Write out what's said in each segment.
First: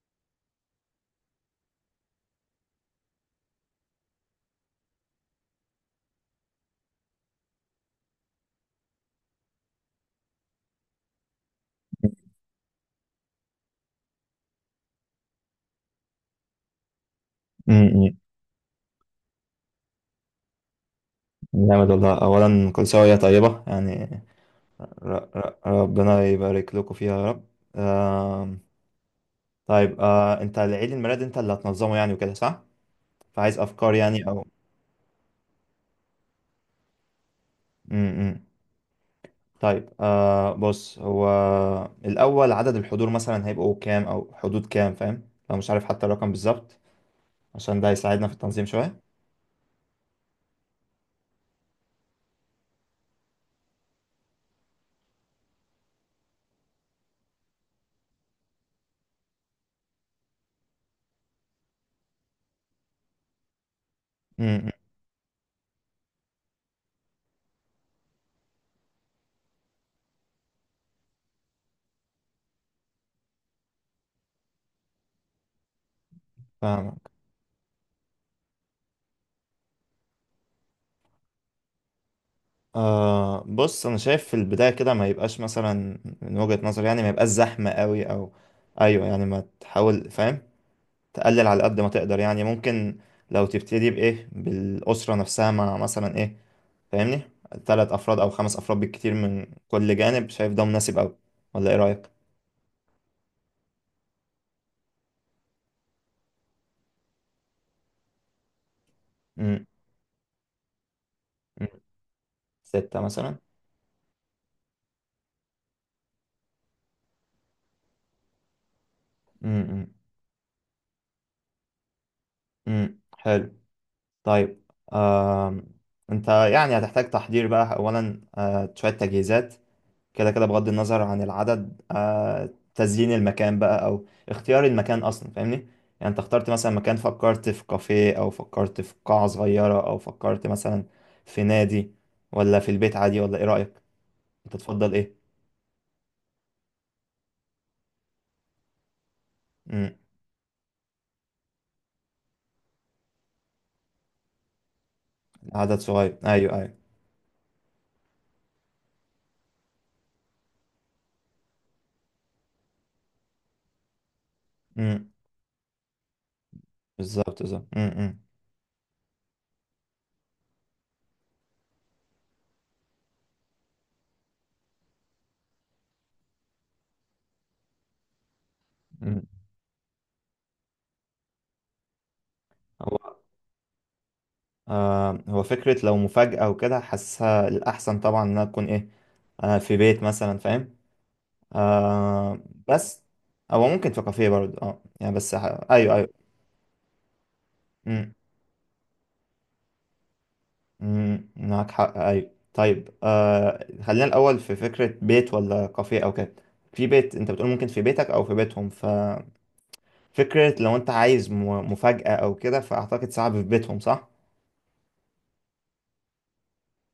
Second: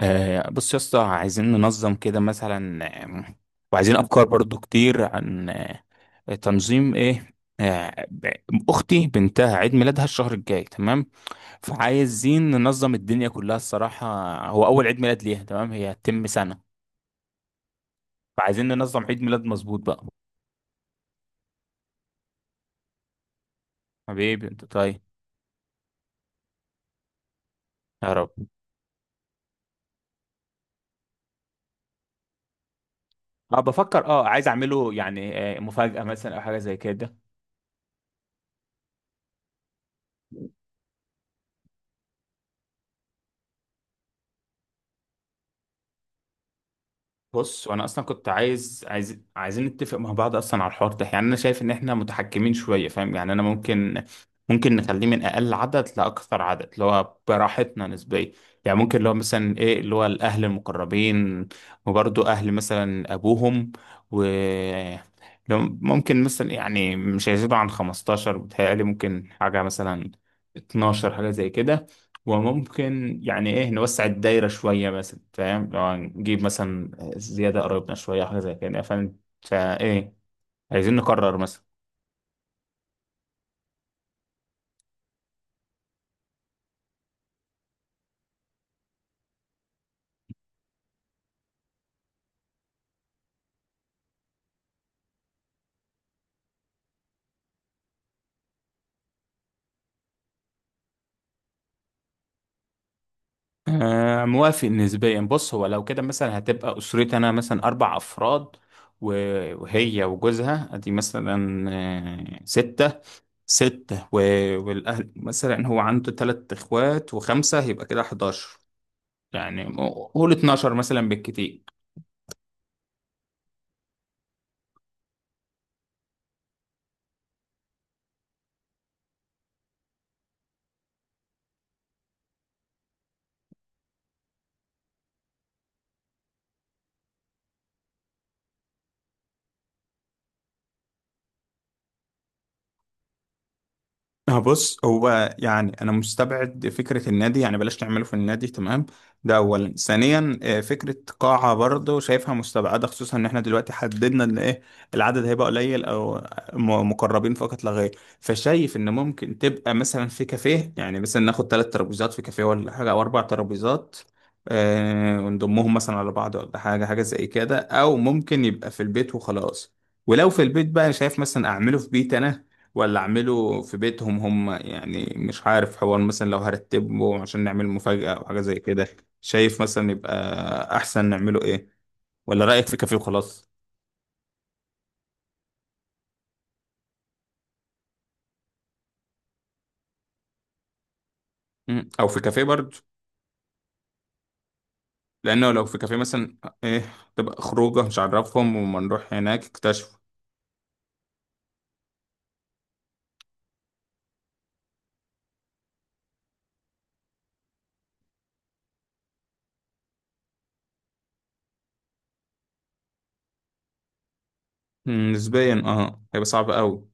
بص يا اسطى عايزين ننظم كده مثلا. آم، وعايزين افكار برضو كتير عن تنظيم ايه؟ آه، ب- اختي بنتها عيد ميلادها الشهر الجاي، تمام. فعايزين ننظم الدنيا كلها الصراحة. هو اول عيد ميلاد ليها، تمام. هي هتتم سنة. م- م. فعايزين ننظم عيد ميلاد مظبوط بقى. جامد والله، أولا كل سنة وهي طيبة يعني. حبيبي انت طيب. ر ر ربنا يبارك لكم فيها يا رب. يا رب. آم، طيب، أنت العيد الميلاد أنت اللي هتنظمه يعني وكده، صح؟ فعايز اه أفكار بفكر، يعني أو عايز اعمله يعني مفاجأة مثلا او حاجة زي كده. م -م. طيب، بص، هو الأول عدد الحضور مثلا هيبقوا كام أو حدود كام، فاهم؟ لو مش عارف حتى الرقم بالظبط، بص عشان وانا ده اصلا هيساعدنا كنت في التنظيم عايز شوية. عايز عايزين نتفق مع بعض اصلا على الحوار ده. يعني انا شايف ان احنا متحكمين شويه فاهم. يعني انا ممكن نخليه من اقل عدد لاكثر عدد اللي هو براحتنا نسبيا. يعني ممكن اللي هو مثلا ايه اللي هو الاهل المقربين، وبرضه اهل مثلا ابوهم. و م- م. لو ممكن مثلا يعني مش هيزيدوا عن 15 بتهيألي ممكن حاجه مثلا 12، حاجه زي كده. وممكن يعني ايه نوسع الدايرة شوية مثلا فاهم، لو نجيب مثلا فاهمك. زيادة قريبنا شوية، حاجة زي كده فاهم. فايه عايزين نقرر مثلا. بص، انا شايف في البدايه كده ما يبقاش مثلا، من وجهه نظري يعني ما يبقاش زحمه قوي او ايوه يعني ما تحاول، فاهم، تقلل على قد ما تقدر يعني. ممكن لو تبتدي بايه بالاسره نفسها مع مثلا ايه، فاهمني، ثلاث افراد او خمس افراد بالكتير من كل جانب. شايف ده مناسب قوي ولا ايه رايك؟ موافق نسبيا. بص هو لو كده مثلا هتبقى أسرتي أنا مثلا 4 أفراد، و- امم. وهي وجوزها أدي مثلا 6. سته مثلا. 6 و- والأهل مثلا هو عنده 3 إخوات و5، يبقى كده 11 يعني. امم. قول 12 مثلا بالكتير. امم، حلو. طيب. آه انت يعني هتحتاج تحضير بقى اولا، شويه تجهيزات، كده كده بغض النظر عن العدد، تزيين المكان بقى او اختيار المكان اصلا، فاهمني. يعني انت اخترت مثلا مكان، فكرت في كافيه او فكرت في قاعة صغيرة او فكرت مثلا في نادي، ولا في البيت عادي، ولا ايه رأيك؟ اه انت بص تفضل ايه؟ هو يعني انا مستبعد فكره النادي، يعني بلاش تعمله في النادي، تمام. ده اولا. امم. ثانيا فكره قاعه برضه شايفها مستبعده، خصوصا ان احنا دلوقتي حددنا ان ايه العدد هيبقى عدد قليل او صغير، ايوه ايوه. مقربين فقط لا غير. فشايف ان ممكن تبقى مثلا في كافيه، يعني مثلا ناخد 3 ترابيزات في كافيه ولا حاجه، او 4 ترابيزات امم، ونضمهم مثلا على بعض ولا حاجه زي بالظبط كده، بالظبط. او امم. ممكن يبقى في البيت وخلاص. ولو في البيت بقى شايف مثلا اعمله في بيت انا ولا اعمله في بيتهم هم؟ يعني مش عارف، حوار مثلا لو هرتبه عشان نعمل مفاجأة او حاجة زي كده. امم. شايف مثلا يبقى احسن نعمله ايه؟ ولا رأيك في كافيه هو وخلاص؟ هو فكرة لو مفاجأة وكده حاسسها الأحسن طبعا إنها تكون إيه، في بيت مثلا، فاهم. او في آه كافيه برضه. بس هو ممكن في كافيه برضه، اه يعني، بس لانه لو في ايوه كافيه ايوه. مثلا ايه تبقى خروجه مش مم. عارفهم، وما نروح هناك اكتشفوا. مم، معاك حق، ايوه، طيب، خلينا الاول في فكره بيت ولا كافيه او كده. في بيت، انت بتقول ممكن في بيتك او في بيتهم، ففكره لو انت عايز مفاجاه او كده، فاعتقد صعب في بيتهم، صح. نسبيا هيبقى صعب قوي.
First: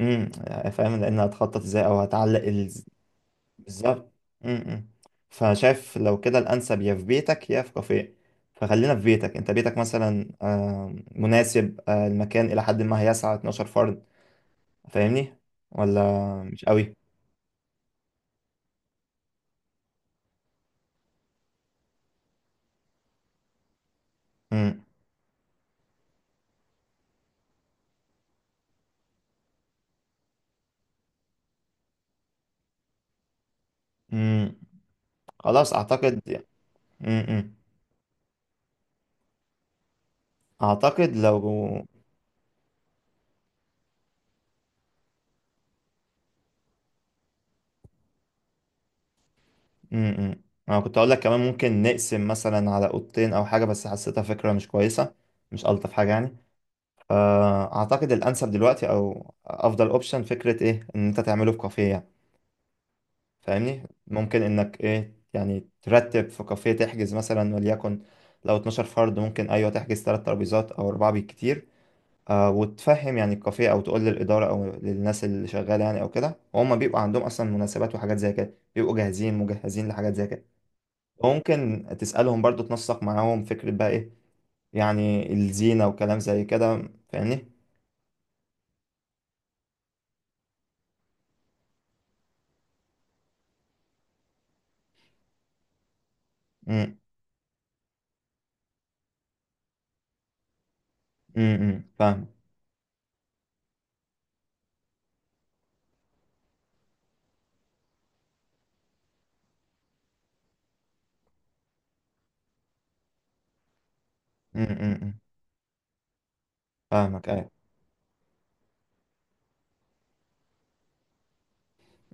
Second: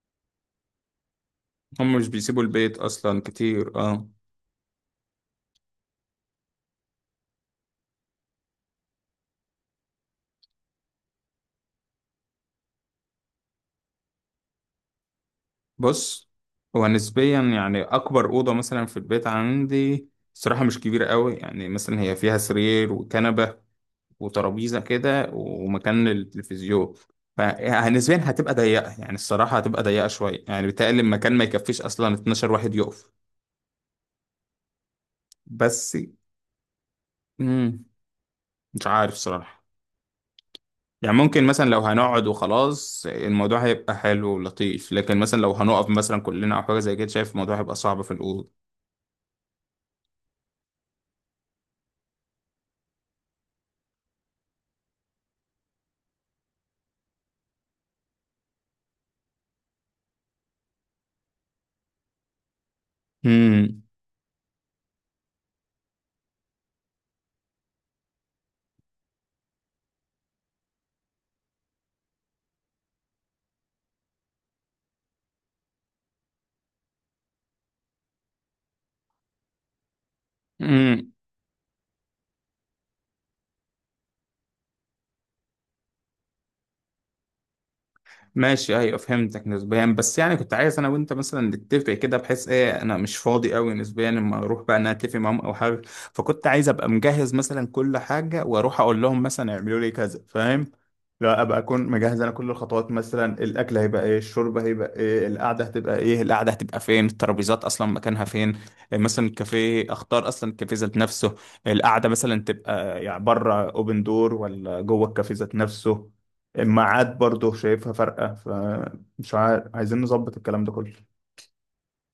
امم، فاهم، لان هتخطط ازاي هم او مش هتعلق بيسيبوا البيت اصلا كتير اه بالظبط. م-م. فشايف لو كده الأنسب يا في بيتك يا في كافيه. فخلينا في بيتك، أنت بيتك مثلا مناسب، المكان إلى حد ما هيسع 12 فرد، فاهمني، بص ولا مش هو قوي؟ نسبيا يعني اكبر اوضه مثلا في البيت عندي الصراحه مش كبيره قوي. يعني مثلا هي فيها سرير وكنبه م-م. وترابيزه كده ومكان للتلفزيون. فنسبيا هتبقى ضيقه، يعني الصراحه هتبقى ضيقه شويه. يعني بيتهيألي المكان ما يكفيش اصلا 12 واحد يقف. مم، خلاص بس أعتقد. م-م. مم. مش عارف صراحه. يعني أعتقد لو ممكن مثلا لو هنقعد وخلاص الموضوع هيبقى حلو ولطيف، لكن مثلا لو هنقف مثلا كلنا او حاجه زي كده شايف الموضوع هيبقى صعب في الاوضه. م-م. أنا كنت أقول لك كمان ممكن نقسم مثلا على أوضتين أو حاجة، بس حسيتها فكرة مش كويسة، مش ألطف حاجة يعني. فأعتقد الأنسب دلوقتي أو أفضل أوبشن فكرة إيه إن أنت تعمله في كافيه يعني. فاهمني، ممكن انك ايه يعني ترتب في كافيه، تحجز مثلا، وليكن لو 12 فرد ممكن، ايوه، تحجز ثلاث ترابيزات او اربعه بالكتير. وتفهم يعني الكافيه او تقول للاداره او للناس اللي شغاله يعني او كده، وهم بيبقى عندهم اصلا مناسبات وحاجات زي كده، بيبقوا جاهزين مجهزين لحاجات زي كده. امم وممكن تسالهم برضو، تنسق معاهم فكره بقى ايه يعني الزينه وكلام زي كده، فاهمني. ماشي، ايوه فهمتك نسبيا. بس يعني كنت عايز انا وانت مثلا نتفق كده، بحيث ايه انا مش فاضي قوي نسبيا اما اروح بقى انا اتفق معاهم او حاجه. فكنت عايز ابقى امم. مجهز مثلا كل حاجه، واروح اقول لهم مثلا اعملوا لي كذا فاهم. لا، ابقى اكون امم، مجهز فاهم. انا كل الخطوات. مثلا الاكل هيبقى ايه؟ الشرب هيبقى ايه؟ القعده هتبقى ايه؟ القعده هتبقى فين؟ الترابيزات اصلا مكانها فين؟ إيه مثلا الكافيه؟ اختار اصلا الكافيه ذات نفسه. القعده مثلا تبقى يعني بره اوبن دور ولا جوه امم، الكافيه ذات نفسه. الميعاد فاهمك، ايوه. برضه شايفها فرقة. فمش عارف، عايزين نظبط الكلام ده كله.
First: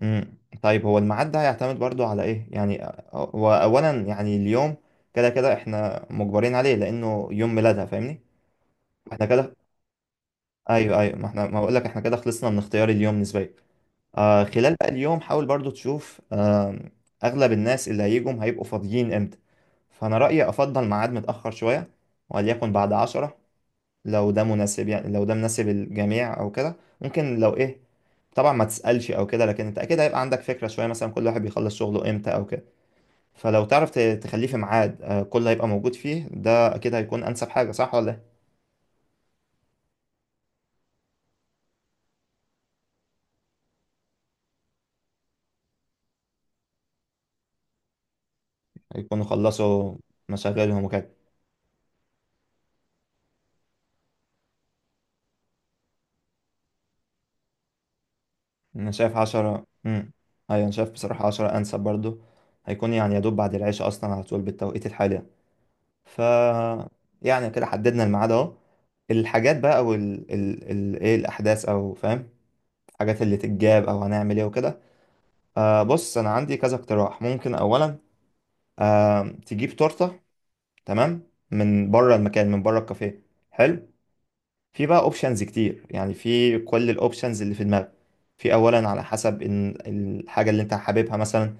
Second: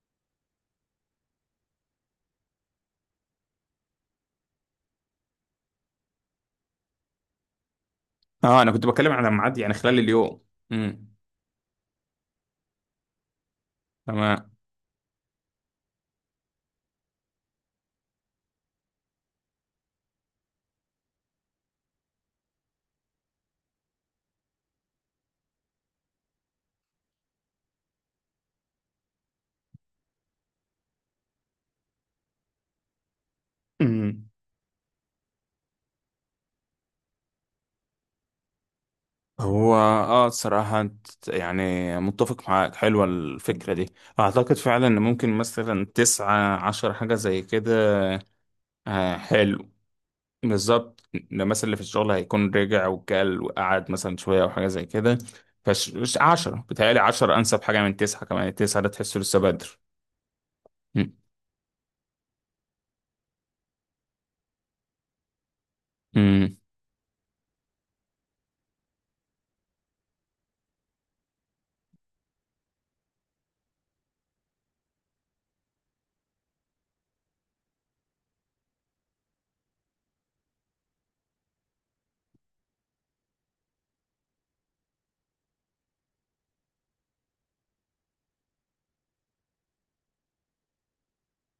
امم. طيب، هو الميعاد ده هيعتمد برضو على ايه يعني؟ هو اولا يعني اليوم كده كده احنا مجبرين عليه لانه يوم ميلادها، فاهمني. اه انا كنت بتكلم احنا على كده، ميعاد يعني خلال اليوم. ايوه امم. ايوه، ما احنا ما بقول لك احنا كده خلصنا من اختيار اليوم نسبيا. تمام. خلال بقى اليوم حاول برضو تشوف، اغلب الناس اللي هيجوا هيبقوا فاضيين امتى. فانا رايي افضل ميعاد متاخر شويه، وليكن بعد 10، لو ده مناسب يعني، لو ده مناسب الجميع او كده ممكن. لو ايه، طبعا ما تسألش او كده، لكن انت اكيد هيبقى عندك فكرة شوية مثلا كل واحد بيخلص شغله امتى او كده. فلو تعرف أمم. تخليه في ميعاد كله هيبقى موجود فيه، ده اكيد هيكون انسب حاجة، صح ولا ايه؟ هو الصراحة يعني متفق معاك. حلوة الفكرة دي. اعتقد فعلا ان ممكن مثلا 19 حاجة زي كده. آه، هيكونوا حلو. خلصوا مشاغلهم بالظبط، وكده. ده مثلا اللي في الشغل هيكون رجع وكل وقعد مثلا شوية او حاجة زي كده. فش، مش 10 بتهيألي، 10 انسب حاجة من 9. كمان التسعة ده انا شايف تحسه لسه 10. بدر. امم، ايوه، انا شايف بصراحة 10 انسب برضو. هيكون يعني يا دوب بعد العشاء اصلا على طول بالتوقيت الحالي يعني. ف مم. يعني كده حددنا الميعاد اهو. الحاجات بقى او ال ال ال ايه، الاحداث او، فاهم، الحاجات اللي تتجاب او هنعمل ايه وكده. بص، انا عندي كذا اقتراح. ممكن اولا تجيب تورته، تمام، من بره المكان، من بره الكافيه، حلو. في بقى اوبشنز كتير يعني، في كل الاوبشنز اللي في دماغك. في اولا على حسب ان الحاجه اللي انت حاببها مثلا،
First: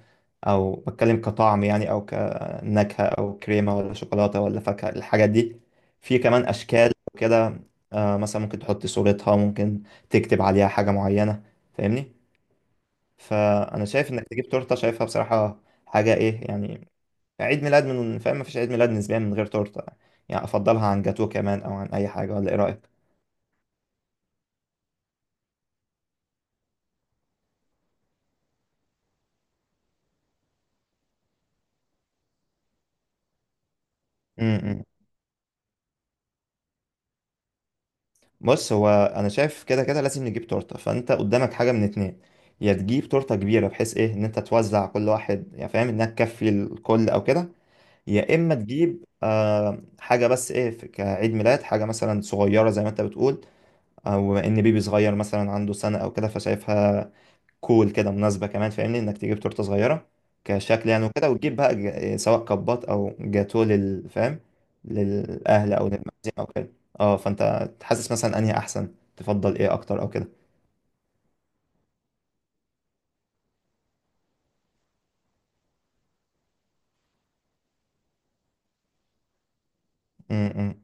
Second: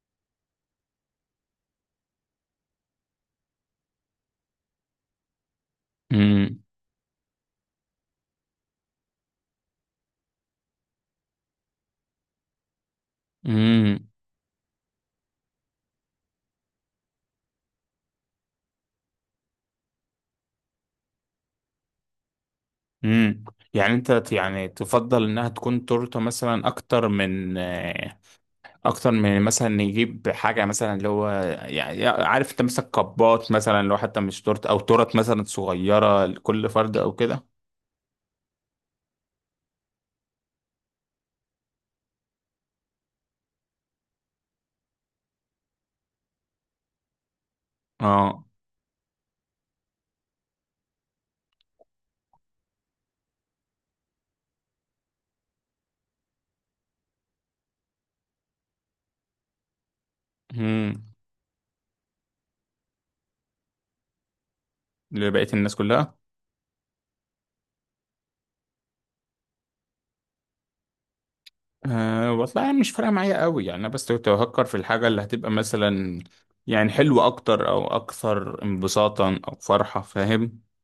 او بتكلم كطعم يعني او كنكهه، او كريمه ولا شوكولاته ولا فاكهه الحاجات دي. في كمان مم. اشكال كده. مثلا ممكن تحط صورتها، ممكن تكتب عليها حاجه معينه، فاهمني. فانا امم. شايف انك تجيب تورته، شايفها بصراحه حاجه ايه يعني، عيد ميلاد من، فاهم، مفيش عيد ميلاد نسبيا من غير تورته يعني. افضلها عن جاتوه كمان او عن اي حاجه، ولا ايه رايك؟ امم. يعني انت يعني تفضل انها تكون تورته مثلا اكتر من اكتر من مثلا نجيب حاجه مثلا اللي هو، يعني عارف انت مثلا كبات مثلا لو حتى مش امم. تورته، او إمم. تورت مثلا صغيره لكل فرد او كده. بص، هو انا شايف كده كده لازم نجيب تورته، فانت قدامك حاجه من اتنين. يا تجيب تورته كبيره بحيث ايه ان انت توزع كل واحد يعني فاهم، انها تكفي الكل او كده، يا اه. اما تجيب حاجه بس ايه كعيد ميلاد حاجه مثلا صغيره زي ما انت بتقول، او ان بيبي صغير مثلا عنده سنه او كده، فشايفها كول كده مناسبة كمان، فاهمني، انك تجيب تورتة صغيرة كشكل يعني، امم. وكده وتجيب بقى سواء كبات او جاتوه لل، فاهم، لبقيه للأهل الناس او كلها. للمعزيم او كده. اه، فانت تحسس مثلا انهي احسن تفضل ايه اكتر او كده. أه والله يعني مش فارقه معايا قوي. يعني انا بس كنت بفكر في الحاجه اللي هتبقى مثلا يعني حلوه اكتر، او اكثر انبساطا او فرحه م- فاهم. م.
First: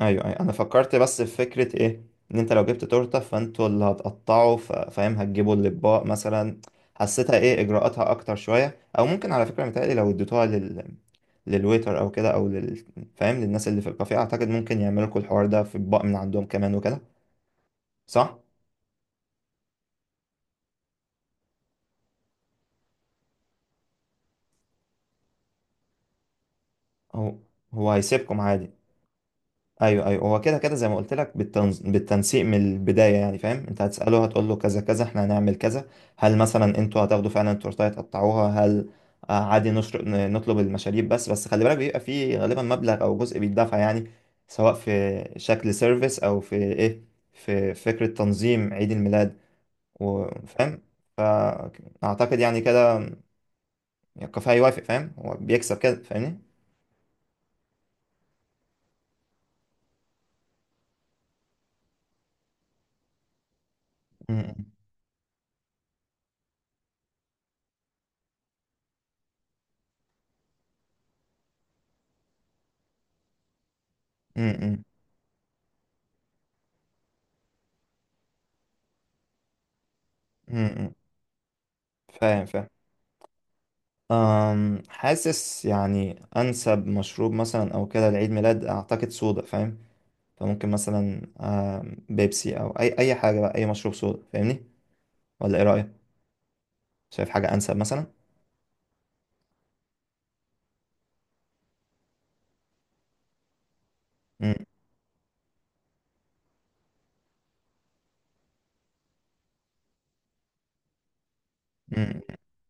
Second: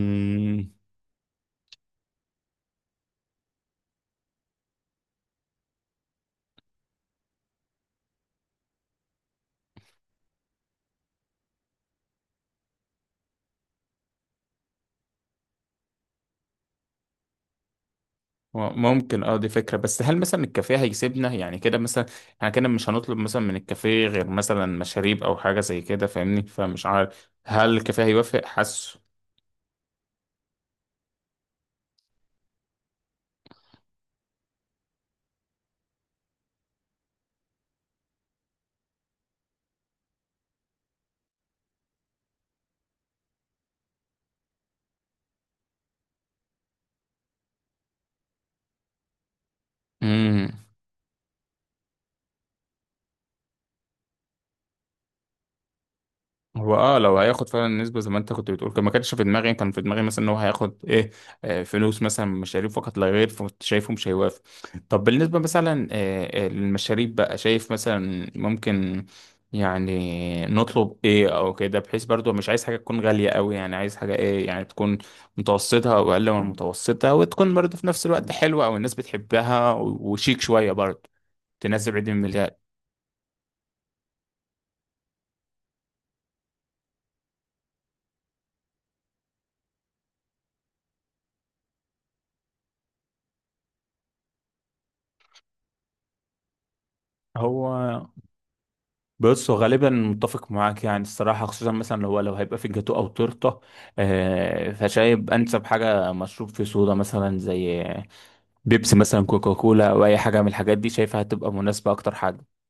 ايوه ايوه، انا فكرت بس في فكره ايه ان انت لو جبت تورته فانتوا اللي هتقطعوا فاهم، هتجيبوا الاطباق مثلا، حسيتها ايه اجراءاتها اكتر شويه. او ممكن، على فكره، متهيألي لو اديتوها لل، للويتر او كده، او لل، فاهم، للناس اللي في الكافيه، اعتقد ممكن يعملوا لكم الحوار ده في اطباق من عندهم كمان وكده، صح. ممكن، دي فكرة. بس هل مثلا الكافيه هيسيبنا يعني كده مثلا؟ احنا كده مش هنطلب مثلا من الكافيه غير مثلا مشاريب او حاجة زي كده فاهمني. فمش عارف هو هل الكافيه هيسيبكم هيوافق؟ عادي، حاسه. ايوه ايوه. هو كده كده زي ما قلت لك بالتنسيق من البدايه يعني، فاهم، انت هتساله هتقول له كذا كذا احنا هنعمل كذا. هل مثلا انتوا هتاخدوا فعلا التورتايه تقطعوها، هل عادي نطلب المشاريب بس. بس خلي بالك بيبقى فيه غالبا مبلغ او جزء بيدفع يعني، سواء في شكل سيرفيس او في ايه، في فكره تنظيم عيد الميلاد، امم. وفاهم. اعتقد يعني كده الكافيه هيوافق، فاهم، هو بيكسب كده، فاهمني. هو لو هياخد فعلا النسبة زي ما انت كنت بتقول، كان ما كانش في دماغي. كان في دماغي مثلا ان هو هياخد ايه فلوس مثلا من مشاريب فقط لا غير. فكنت شايفه مش هيوافق. م- طب بالنسبة مثلا للمشاريب بقى، شايف مثلا ممكن يعني نطلب ايه او كده، بحيث برضو مش عايز حاجة تكون غالية قوي. يعني عايز حاجة م- ايه يعني م- تكون متوسطة او اقل من متوسطة، وتكون برضو في نفس الوقت حلوة، او الناس بتحبها، وشيك م- شوية م- برضو تناسب عيد فاهم الميلاد. فاهم. حاسس يعني أنسب مشروب مثلا أو كده لعيد ميلاد أعتقد صودا، فاهم. فممكن مثلا بيبسي أو أي حاجة بقى، أي مشروب صودا، فاهمني، ولا إيه رأيك؟ شايف حاجة هو أنسب مثلا؟ بص هو غالبا متفق معاك يعني الصراحة، خصوصا مثلا لو هيبقى في جاتو أو تورتة مم. فشايب أنسب حاجة مشروب في صودا، مثلا زي بيبسي مثلا، كوكاكولا، أو أي حاجة من الحاجات دي، شايفها هتبقى مناسبة أكتر مم. حاجة.